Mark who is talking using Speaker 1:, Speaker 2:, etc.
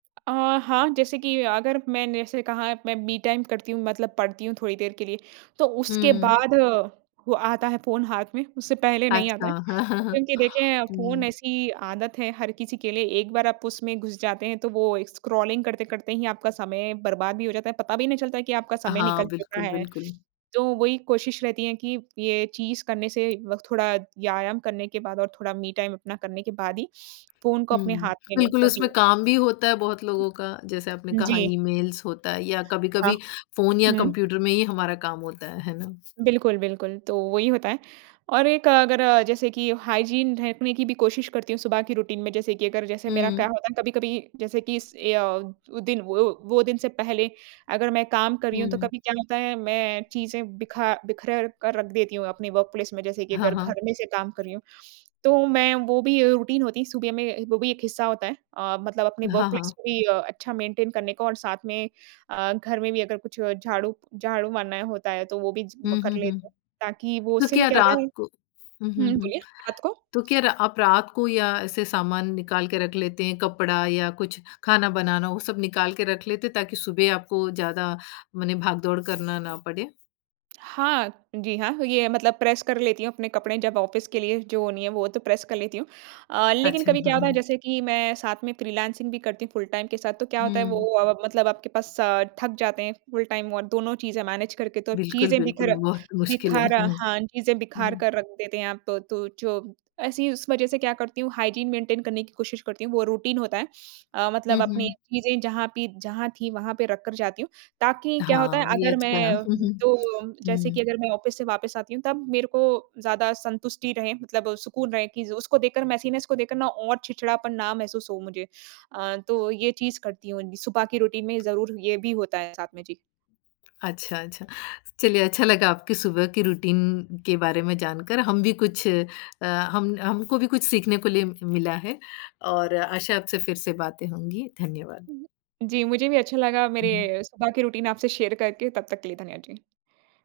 Speaker 1: अ, हाँ, जैसे कि अगर मैंने जैसे कहा है, मैं मी टाइम करती हूँ मतलब पढ़ती हूँ थोड़ी देर के लिए। तो उसके
Speaker 2: हुँ।
Speaker 1: बाद अ, वो आता है फ़ोन हाथ में, उससे पहले नहीं आता
Speaker 2: अच्छा,
Speaker 1: है, क्योंकि देखिए, फ़ोन
Speaker 2: हुँ।
Speaker 1: ऐसी आदत है, हर किसी के लिए, एक बार आप उसमें घुस जाते हैं तो वो स्क्रॉलिंग करते-करते ही आपका समय बर्बाद भी हो जाता है। पता भी नहीं चलता है कि आपका समय
Speaker 2: हाँ,
Speaker 1: निकल चुका
Speaker 2: बिल्कुल,
Speaker 1: है।
Speaker 2: बिल्कुल।
Speaker 1: तो वही कोशिश रहती है कि, ये चीज़ करने से व थोड़ा व्यायाम करने के बाद और थोड़ा मी टाइम अपना करने के बाद ही फ़ोन को अपने
Speaker 2: हुँ,
Speaker 1: हाथ में लूँ
Speaker 2: बिल्कुल, उसमें
Speaker 1: तभी
Speaker 2: काम भी होता है बहुत लोगों का। जैसे आपने कहा,
Speaker 1: जी।
Speaker 2: ईमेल्स होता है या
Speaker 1: हाँ।
Speaker 2: कभी-कभी फ़ोन या
Speaker 1: हुँ।
Speaker 2: कंप्यूटर में ही हमारा काम होता है, है ना?
Speaker 1: बिल्कुल, बिल्कुल, तो वही होता है और एक अगर जैसे कि हाइजीन रखने की भी कोशिश करती हूँ सुबह की रूटीन में। जैसे कि अगर जैसे मेरा क्या
Speaker 2: हुँ।
Speaker 1: होता है ना? कभी-कभी जैसे कि इस ए अ, वो दिन वो वो दिन से पहले अगर मैं काम कर रही हूँ, तो
Speaker 2: हुँ।
Speaker 1: कभी क्या होता है, मैं चीज़ें बिखा बिखेर कर रख देती हूँ अपने वर्क प्लेस में। जैसे कि
Speaker 2: हाँ,
Speaker 1: अगर
Speaker 2: हाँ।
Speaker 1: घर में से काम कर रही हूँ, तो मैं वो भी रूटीन होती है सुबह में वो भी एक हिस्सा होता है। अ, मतलब अपने वर्क
Speaker 2: हाँ,
Speaker 1: प्लेस
Speaker 2: हाँ।
Speaker 1: को भी अ, अच्छा मेंटेन करने का और साथ में अ, घर में भी अगर कुछ झाड़ू झाड़ू मारना होता है तो वो भी च
Speaker 2: हुँ,
Speaker 1: कर
Speaker 2: हुँ, हुँ।
Speaker 1: लेते हैं ताकि वो
Speaker 2: तो
Speaker 1: उससे भी
Speaker 2: क्या
Speaker 1: क्या होता है
Speaker 2: रात को हुँ, हुँ,
Speaker 1: हुँ,
Speaker 2: हुँ,
Speaker 1: बोलिए रात को
Speaker 2: तो क्या रा आप रात को या ऐसे सामान निकाल के रख लेते हैं, कपड़ा या कुछ खाना बनाना, वो सब निकाल के रख लेते हैं ताकि सुबह आपको ज़्यादा मने भाग-दौड़ करना ना पड़े?
Speaker 1: हाँ, जी हाँ, ये मतलब प्रेस कर लेती हूँ अपने कपड़े जब ऑफ़िस के लिए जो नहीं हैं, वो तो प्रेस कर लेती हूँ। अ, लेकिन
Speaker 2: अच्छा,
Speaker 1: कभी क्या
Speaker 2: हाँ,
Speaker 1: होता है,
Speaker 2: हाँ।
Speaker 1: जैसे कि मैं साथ में फ्रीलांसिंग भी करती हूँ फुल टाइम के साथ। तो क्या होता है वो
Speaker 2: हुँ।
Speaker 1: अ, मतलब आपके पास अ, थक जाते हैं फुल टाइम और दोनों चीज़ें मैनेज करके तो
Speaker 2: बिल्कुल,
Speaker 1: चीज़ें
Speaker 2: बिल्कुल,
Speaker 1: बिखरा
Speaker 2: बहुत मुश्किल है।
Speaker 1: बिखारा
Speaker 2: हुँ,
Speaker 1: हाँ, चीज़ें बिखार
Speaker 2: हुँ।
Speaker 1: कर रख देते हैं आप तो तू जो ऐसी उस वजह से क्या करती हूँ हाइजीन मेंटेन करने की कोशिश करती हूँ वो रूटीन होता है। अ, मतलब
Speaker 2: हुँ,
Speaker 1: अपनी
Speaker 2: हुँ।
Speaker 1: चीज़ें जहाँ पि जहाँ थीं वहाँ पे रख कर जाती हूँ, ताकि क्या होता है,
Speaker 2: हाँ, ये
Speaker 1: अगर
Speaker 2: अच्छा है।
Speaker 1: मैं तो जैसे
Speaker 2: हुँ।
Speaker 1: कि अगर मैं ऑफ़िस से वापस आती हूँ तब मेरे को ज़्यादा सँतुष्टि रहे मतलब सुकून रहे कि ज़ उसको देखकर मेसीनेस को देखकर ना और चिड़चिड़ापन ना महसूस हो मुझे। अ, तो ये चीज़ करती हूँ, सुबह की रूटीन में ज़रूर ये भी होता है साथ में। जी।
Speaker 2: अच्छा, अच्छा, चलिए अच्छा लगा आपकी सुबह की रूटीन के बारे में जानकर, हम भी कुछ अ, हम हमको भी कुछ सीखने को लिए मिला है और आशा है आपसे फिर से बातें होंगी। धन्यवाद।
Speaker 1: हुँ, जी मुझे भी अच्छा लगा
Speaker 2: उहुँ।
Speaker 1: मेरे सुबह की रूटीन आपसे शेयर करके तब तक के लिए धन्यवाद, जी।